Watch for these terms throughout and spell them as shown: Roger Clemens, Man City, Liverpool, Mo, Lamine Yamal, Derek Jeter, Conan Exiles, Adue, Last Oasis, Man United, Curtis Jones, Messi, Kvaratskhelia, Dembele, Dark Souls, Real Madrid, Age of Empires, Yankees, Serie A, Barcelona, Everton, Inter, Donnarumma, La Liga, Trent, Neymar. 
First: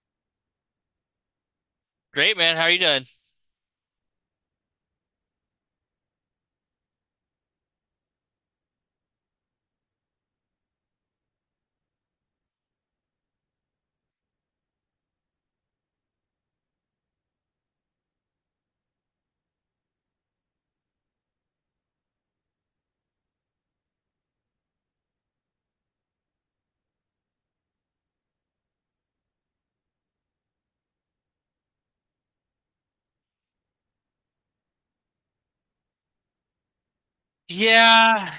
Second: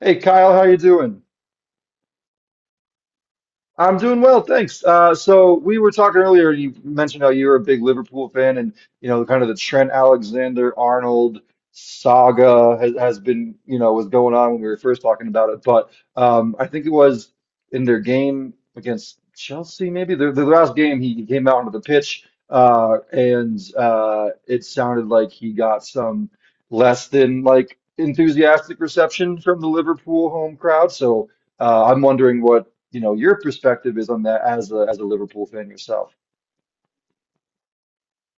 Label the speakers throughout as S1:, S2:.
S1: Hey Kyle, how you doing?
S2: Great, man. How are you doing?
S1: I'm doing well, thanks. So we were talking earlier. You mentioned how you're a big Liverpool fan, and kind of the Trent Alexander-Arnold saga has been, was going on when we were first talking about it. But I think it was in their game against Chelsea, maybe their last game. He came out onto the pitch, and it sounded like he got some less than like enthusiastic reception from the Liverpool home crowd. So. I'm wondering what, your perspective is on that as a Liverpool fan yourself.
S2: Yeah,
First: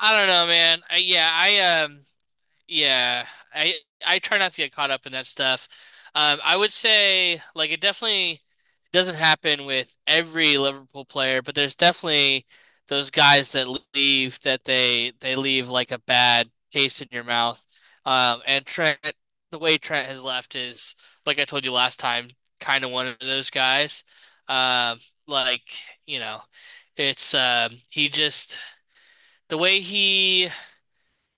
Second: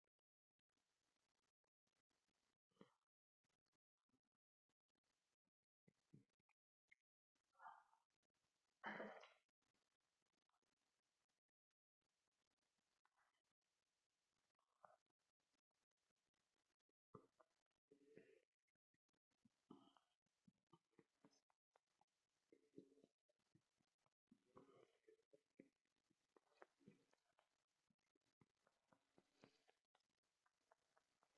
S2: I don't know, man. I, yeah, I Yeah, I I try not to get caught up in that stuff. I would say like it definitely doesn't happen with every Liverpool player, but there's definitely those guys that leave that they leave like a bad taste in your mouth. And Trent, the way Trent has left is, like I told you last time, kind of one of those guys. Um, like you know, it's um, he just the way he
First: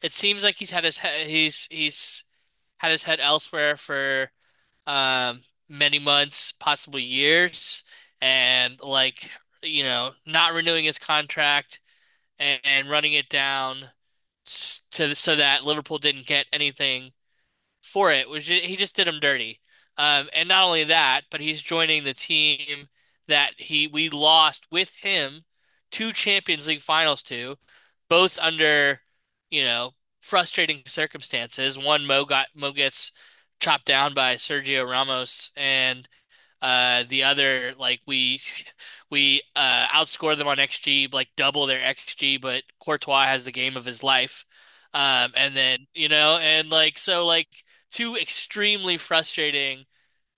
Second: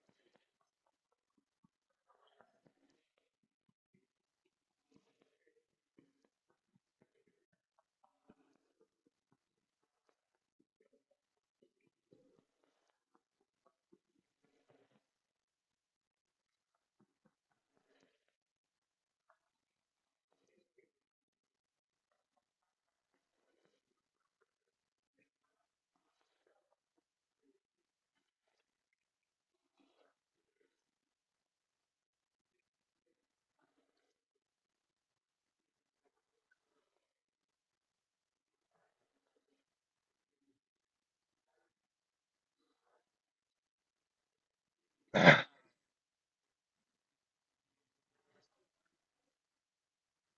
S2: it seems like he's had his he- he's had his head elsewhere for um, many months, possibly years, and not renewing his contract and running it down to so that Liverpool didn't get anything for it, which he just did him dirty. And not only that, but he's joining the team that he we lost with him two Champions League finals to, both under, you know, frustrating circumstances. One Mo gets chopped down by Sergio Ramos, and the other, like we we outscore them on xG, like double their xG, but Courtois has the game of his life. And then, and like so like two extremely frustrating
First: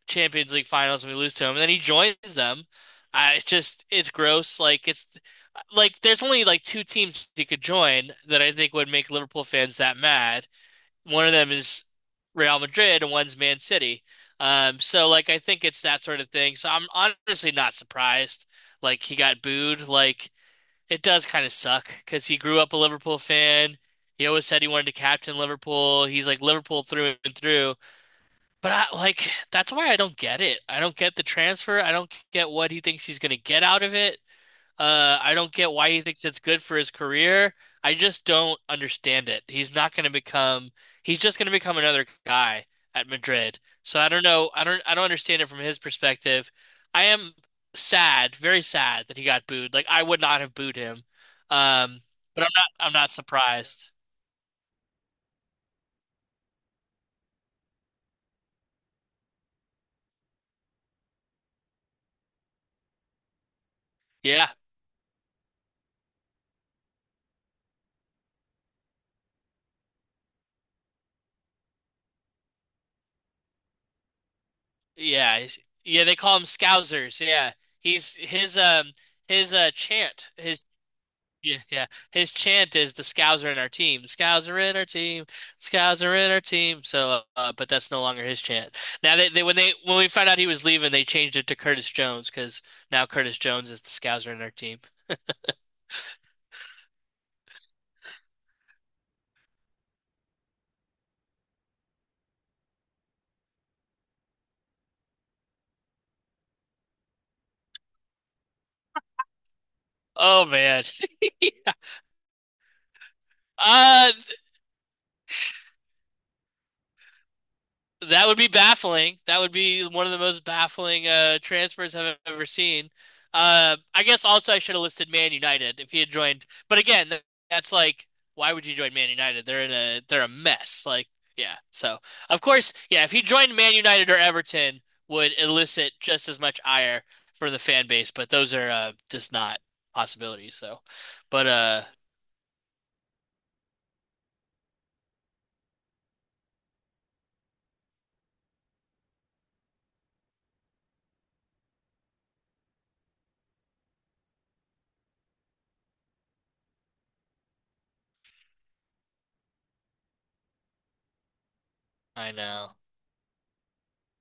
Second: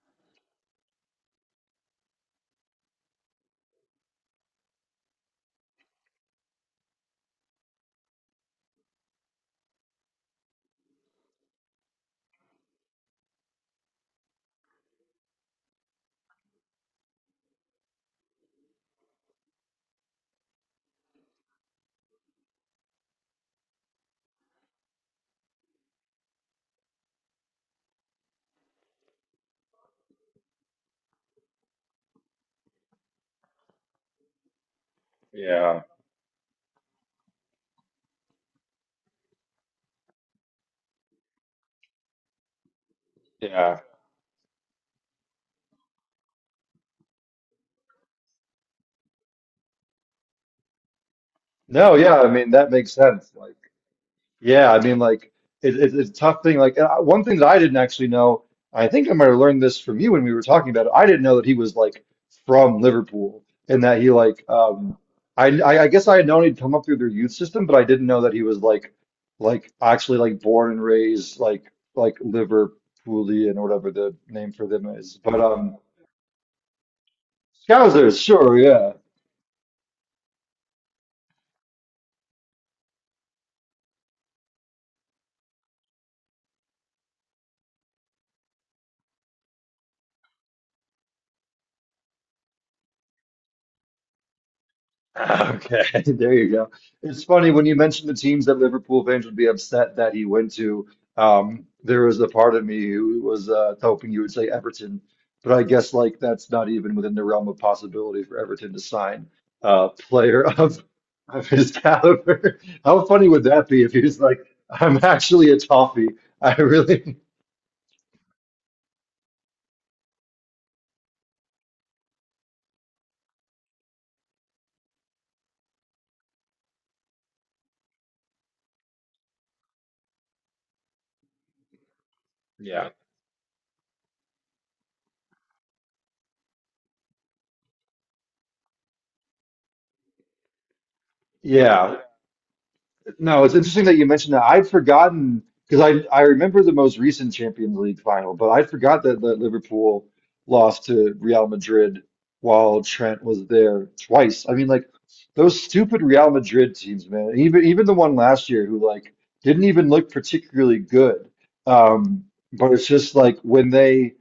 S2: Champions League finals, and we lose to him, and then he joins them. I It's just, it's gross. Like it's like there's only like two teams he could join that I think would make Liverpool fans that mad. One of them is Real Madrid and one's Man City. So like I think it's that sort of thing. So I'm honestly not surprised. Like he got booed. Like it does kind of suck because he grew up a Liverpool fan. He always said he wanted to captain Liverpool. He's like Liverpool through and through. But I like, that's why I don't get it. I don't get the transfer. I don't get what he thinks he's going to get out of it. I don't get
S1: Yeah,
S2: why he thinks it's good for his career. I just don't understand it. He's not going to become, he's just going to become another guy at Madrid.
S1: yeah.
S2: So I don't know. I don't understand it from his perspective. I am sad, very sad that he got booed. Like I would not have booed him.
S1: No,
S2: Um,
S1: yeah, I
S2: but I'm
S1: mean that
S2: not,
S1: makes
S2: I'm not
S1: sense. Like,
S2: surprised.
S1: yeah, I mean, like it's a tough thing. Like, one thing that I didn't actually know, I think I might have learned this from you when we were talking about it. I didn't know that he was like from Liverpool and that he like,
S2: Yeah.
S1: I guess I had known he'd come up through their youth system, but I didn't know that he was like actually like born and raised like Liverpoolian or whatever the name for them is.
S2: Yeah.
S1: But um.
S2: Yeah. They call him Scousers. Yeah. He's
S1: Scousers, sure, yeah.
S2: his, chant, his Yeah, yeah. His chant is the Scows are in our team. The Scows are in our team. Scows are in our team. So, but that's no longer his chant. Now they when we found out he was leaving, they changed it to Curtis Jones because now Curtis Jones is the Scows are in our team.
S1: Okay. There you go. It's funny when you mentioned the teams that Liverpool fans would be upset that he went to. There was a part of me who was hoping you would say Everton, but I guess like that's not even within the realm of possibility for Everton to sign a player
S2: Oh man.
S1: of his caliber. How funny would that be if he
S2: Uh
S1: was like, "I'm actually a toffee. I really,
S2: That would be baffling. That would be one of the most baffling transfers I've ever seen. I guess also I should have listed Man United if he had joined. But again, that's like, why would you join Man United? They're a mess. Like, yeah. So of course,
S1: Yeah.
S2: yeah. If he joined Man United or Everton, would elicit just as much ire for the fan base. But those are, just not possibilities. So, but
S1: yeah." No, it's interesting that you mentioned that. I'd forgotten because I remember the most recent Champions League final, but I forgot that Liverpool lost to Real Madrid while Trent was there twice. I mean, like those stupid Real Madrid teams, man. Even even the one last year who like didn't even look particularly good. Um,
S2: I
S1: but
S2: know.
S1: it's just like when they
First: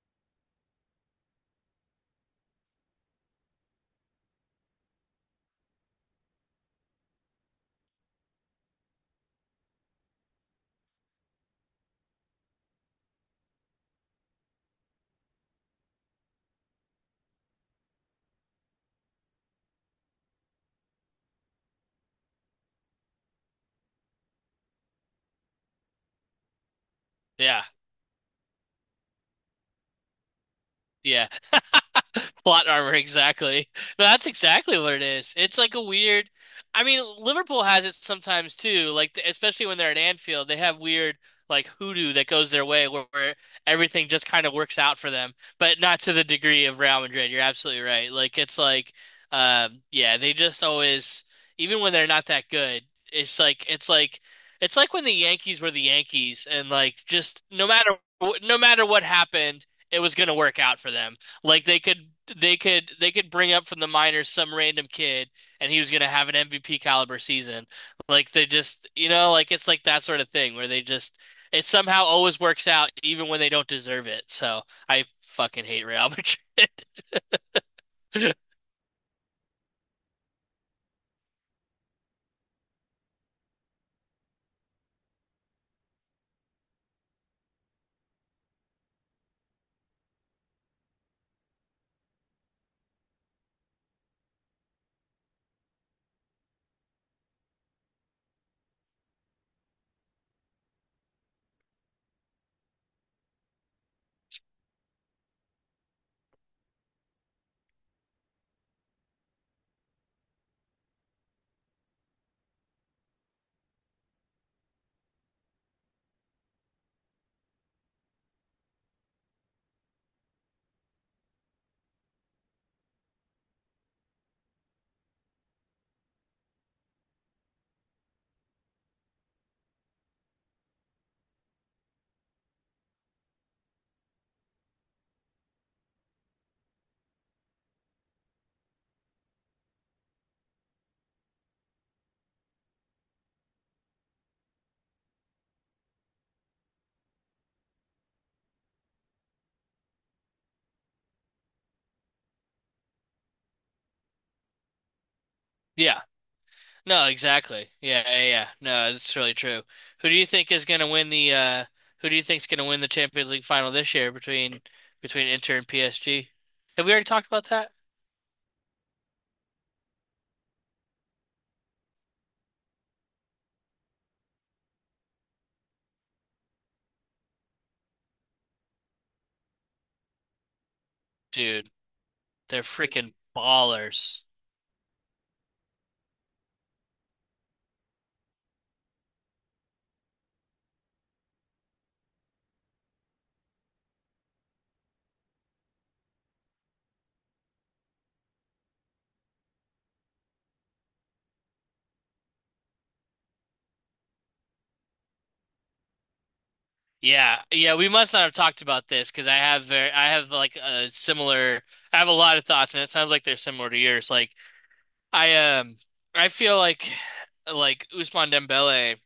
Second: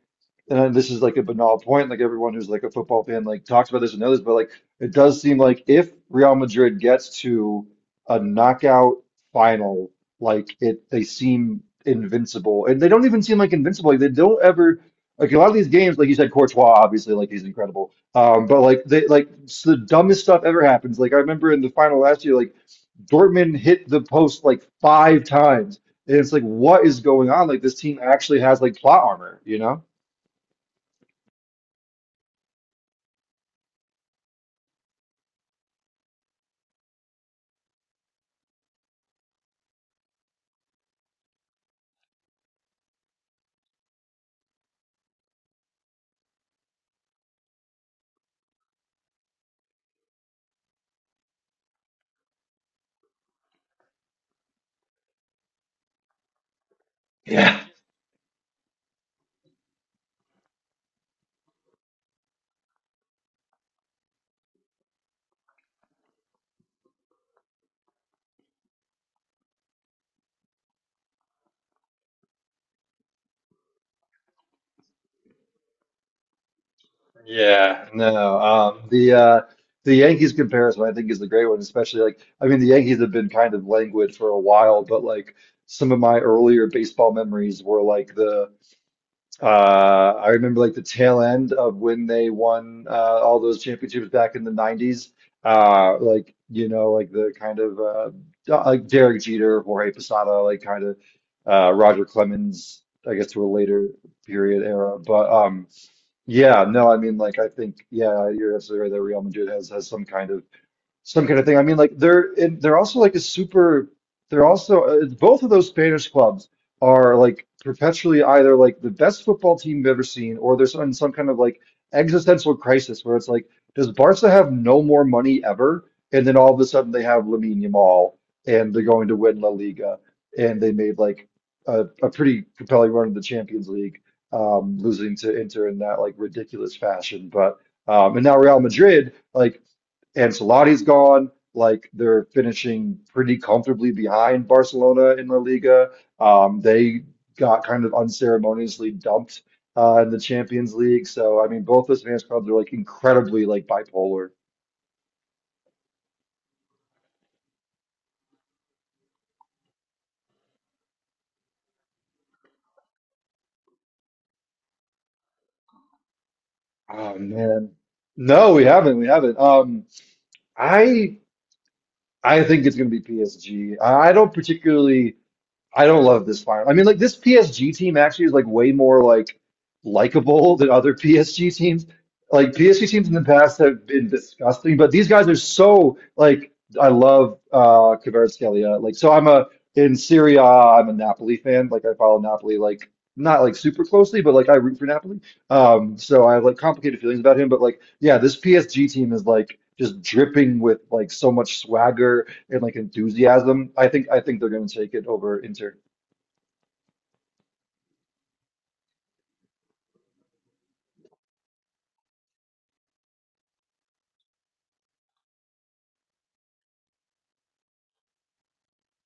S1: this is like a banal point, like everyone who's like a football fan like talks about this and knows, but like it does seem like if Real Madrid gets to a knockout final, like it they seem invincible. And they don't even seem like invincible. Like they don't ever like a lot of these games, like you said, Courtois, obviously, like he's incredible. But like they like the dumbest stuff ever happens. Like I remember in the final last year, like Dortmund hit the post like five times. And it's like, what is going on? Like
S2: Yeah.
S1: this team actually has like plot armor, you know?
S2: Yeah. Plot armor, exactly. No, that's exactly what it is. It's like a weird. I mean, Liverpool has it sometimes too. Like especially when they're at Anfield, they have weird like hoodoo that goes their way where, everything just kind of works out for them, but not to the degree of Real Madrid. You're absolutely right. Like it's like, yeah, they just always, even when they're not that good, it's like it's like it's like when the Yankees were the Yankees, and like just
S1: Yeah,
S2: no matter no matter what happened, it was gonna work out for them. Like they could bring up from the minors some random kid, and he was going to have an MVP caliber season. Like they just, like it's like that sort of thing where they just it somehow always works out even when they don't deserve it. So I fucking hate Real Madrid.
S1: yeah, no. The Yankees comparison, I think, is the great one, especially like I mean, the Yankees have been kind of languid for a while, but like some of my earlier baseball memories were like the I remember like the tail end of when they won all those championships back in the '90s, like like the kind of like Derek Jeter, Jorge Posada, like kind of Roger Clemens, I guess, to a later period era, but. Yeah, no, I mean, like, I think, yeah, you're absolutely right that Real Madrid has some kind of thing. I mean, like they're and they're also like a super. They're also both of those Spanish clubs are like perpetually either like the best football team you've ever seen, or there's in some kind of like existential crisis where it's like, does Barca have no more money ever? And then all of a sudden they have Lamine Yamal, and they're going to win La Liga, and they made like a pretty compelling run in the Champions League, losing to Inter in that like ridiculous fashion. But and now Real Madrid like Ancelotti's gone. Like they're finishing pretty comfortably behind Barcelona in La Liga. They got kind of unceremoniously dumped in the Champions League. So I mean, both those fans clubs are like incredibly like bipolar.
S2: Yeah. No, exactly. Yeah, yeah, yeah. No, it's really true. Who do you think is going to win the who do you think's going to win the Champions League final this year between Inter and PSG? Have we already
S1: Oh
S2: talked about
S1: man,
S2: that?
S1: no, we haven't. I I think it's going to be PSG. I don't particularly. I don't love this fire. I mean, like this PSG team actually is like way more like likable than other PSG
S2: Dude.
S1: teams. Like
S2: They're
S1: PSG teams in
S2: freaking
S1: the past have been
S2: ballers.
S1: disgusting, but these guys are so like I love Kvaratskhelia. Like so I'm a in Serie A. am a Napoli fan. Like I follow Napoli like not like super closely, but like I root for Napoli. So I have like complicated feelings about him, but like yeah, this PSG team is like just dripping with like so much swagger and like enthusiasm. I think they're going to take it over Inter.
S2: Yeah, yeah, we must not have talked about this because I have very, I have like a similar, I have a lot of thoughts, and it sounds like they're similar to yours. Like I um, I feel like Ousmane Dembele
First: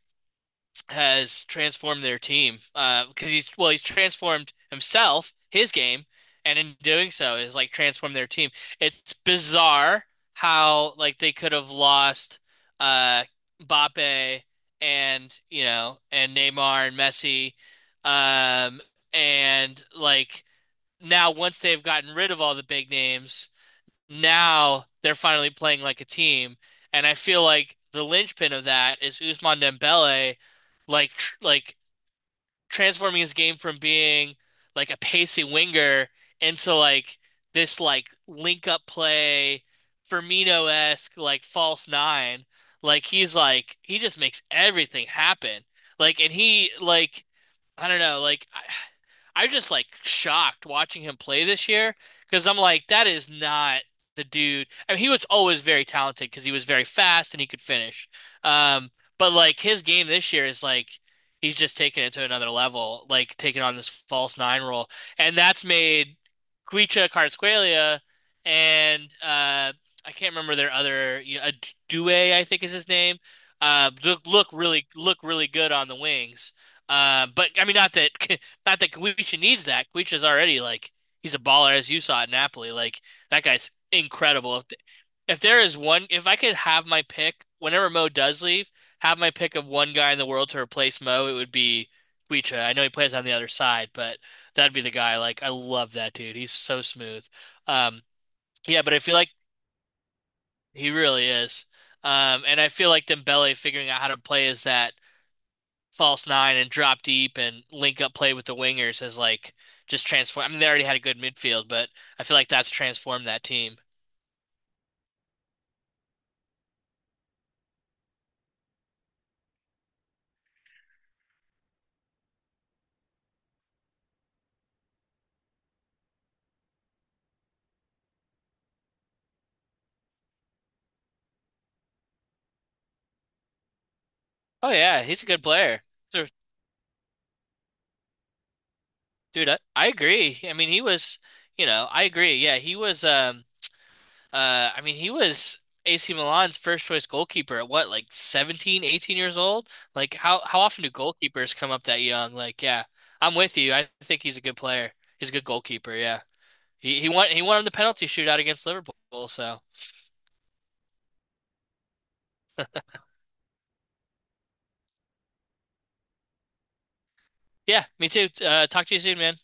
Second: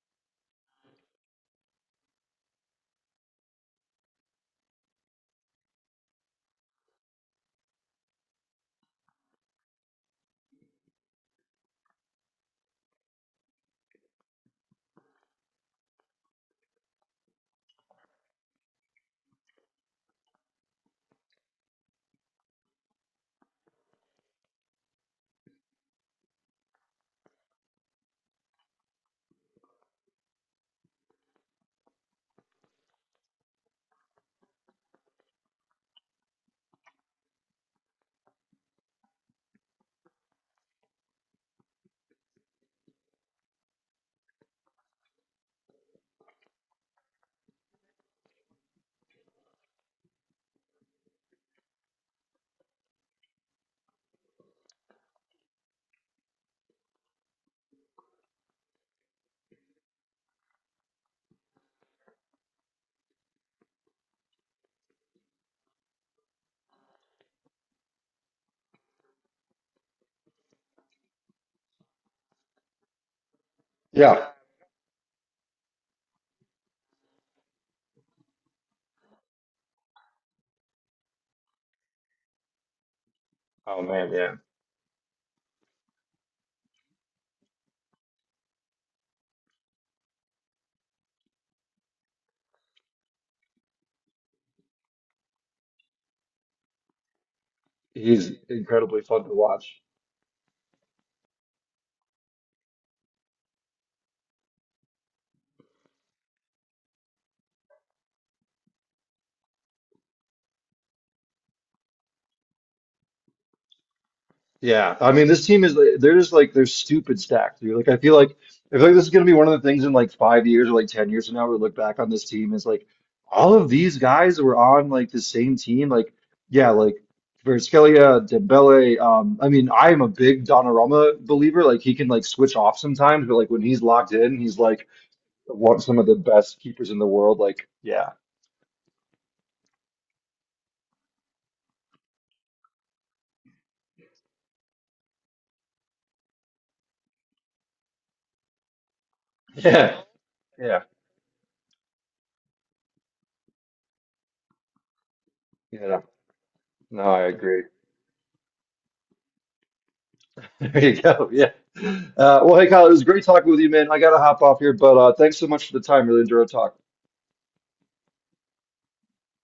S2: has transformed their team, because he's well, he's transformed himself, his game, and in doing so has like transformed their team. It's bizarre how like they could have lost uh Mbappe, and Neymar and Messi, um and like now, once they've gotten rid of all the big names, now they're finally playing like a team, and I feel like the linchpin of that is Ousmane Dembele, like transforming his game from being like a pacey winger into like this like link up play, Firmino-esque like false nine. Like he's like he just makes everything happen. Like and he like I don't know. Like I'm just like shocked watching him play this year because I'm like, that is not the dude. I mean, he was always very talented because he was very fast and he could finish. Um, but like his game this year is like he's just taking it to another level, like taking on this false nine role, and that's made Kwicha Kvaratskhelia and, I can't remember their other, Adue, I think is his name. Uh, look,
S1: Yeah.
S2: look really look really good on the wings. But I mean, not that not that Kuicha needs that. Kuicha's already like he's a baller, as you saw at Napoli. Like that guy's
S1: Oh man, yeah.
S2: incredible. If there is one, if I could have my pick whenever Mo does leave, have my pick of one guy in the world to replace Mo, it would be Kuicha. I know he plays on the other side, but that'd be the guy. Like I love that dude. He's so smooth. Um,
S1: He's
S2: yeah, but I
S1: incredibly
S2: feel
S1: fun
S2: like
S1: to watch.
S2: he really is. And I feel like Dembele figuring out how to play as that false nine and drop deep and link up play with the wingers has like just transformed. I mean, they already had a good midfield, but I feel like that's transformed that team.
S1: Yeah. I mean, this team is like- they're just like they're stupid stacked, dude. Like I feel like I feel like this is going to be one of the things in like 5 years or like 10 years from now we look back on this team is like all of these guys were on like the same team. Like yeah, like Kvaratskhelia, Dembele. I mean, I am a big Donnarumma believer. Like he can like switch off sometimes, but like when he's locked in, he's
S2: Oh
S1: like
S2: yeah, he's a good
S1: one
S2: player.
S1: some of the
S2: Sure.
S1: best keepers in the world. Like, yeah,
S2: Dude, I agree. I mean, he was, you know, I agree. Yeah, he was I mean, he was AC Milan's first choice goalkeeper at what, like 17, 18 years old?
S1: yeah,
S2: Like how how
S1: yeah,
S2: often do goalkeepers come up that young? Like, yeah. I'm with you. I think he's a good player. He's a good goalkeeper,
S1: yeah.
S2: yeah. He
S1: No,
S2: he
S1: I
S2: won he won
S1: agree.
S2: on the penalty shootout against Liverpool, so.
S1: There you go. Yeah. Well, hey, Kyle, it was great talking with you, man. I gotta hop off here, but thanks so much for the time. Really enjoyed talking.
S2: Yeah, me too. Talk to you soon, man.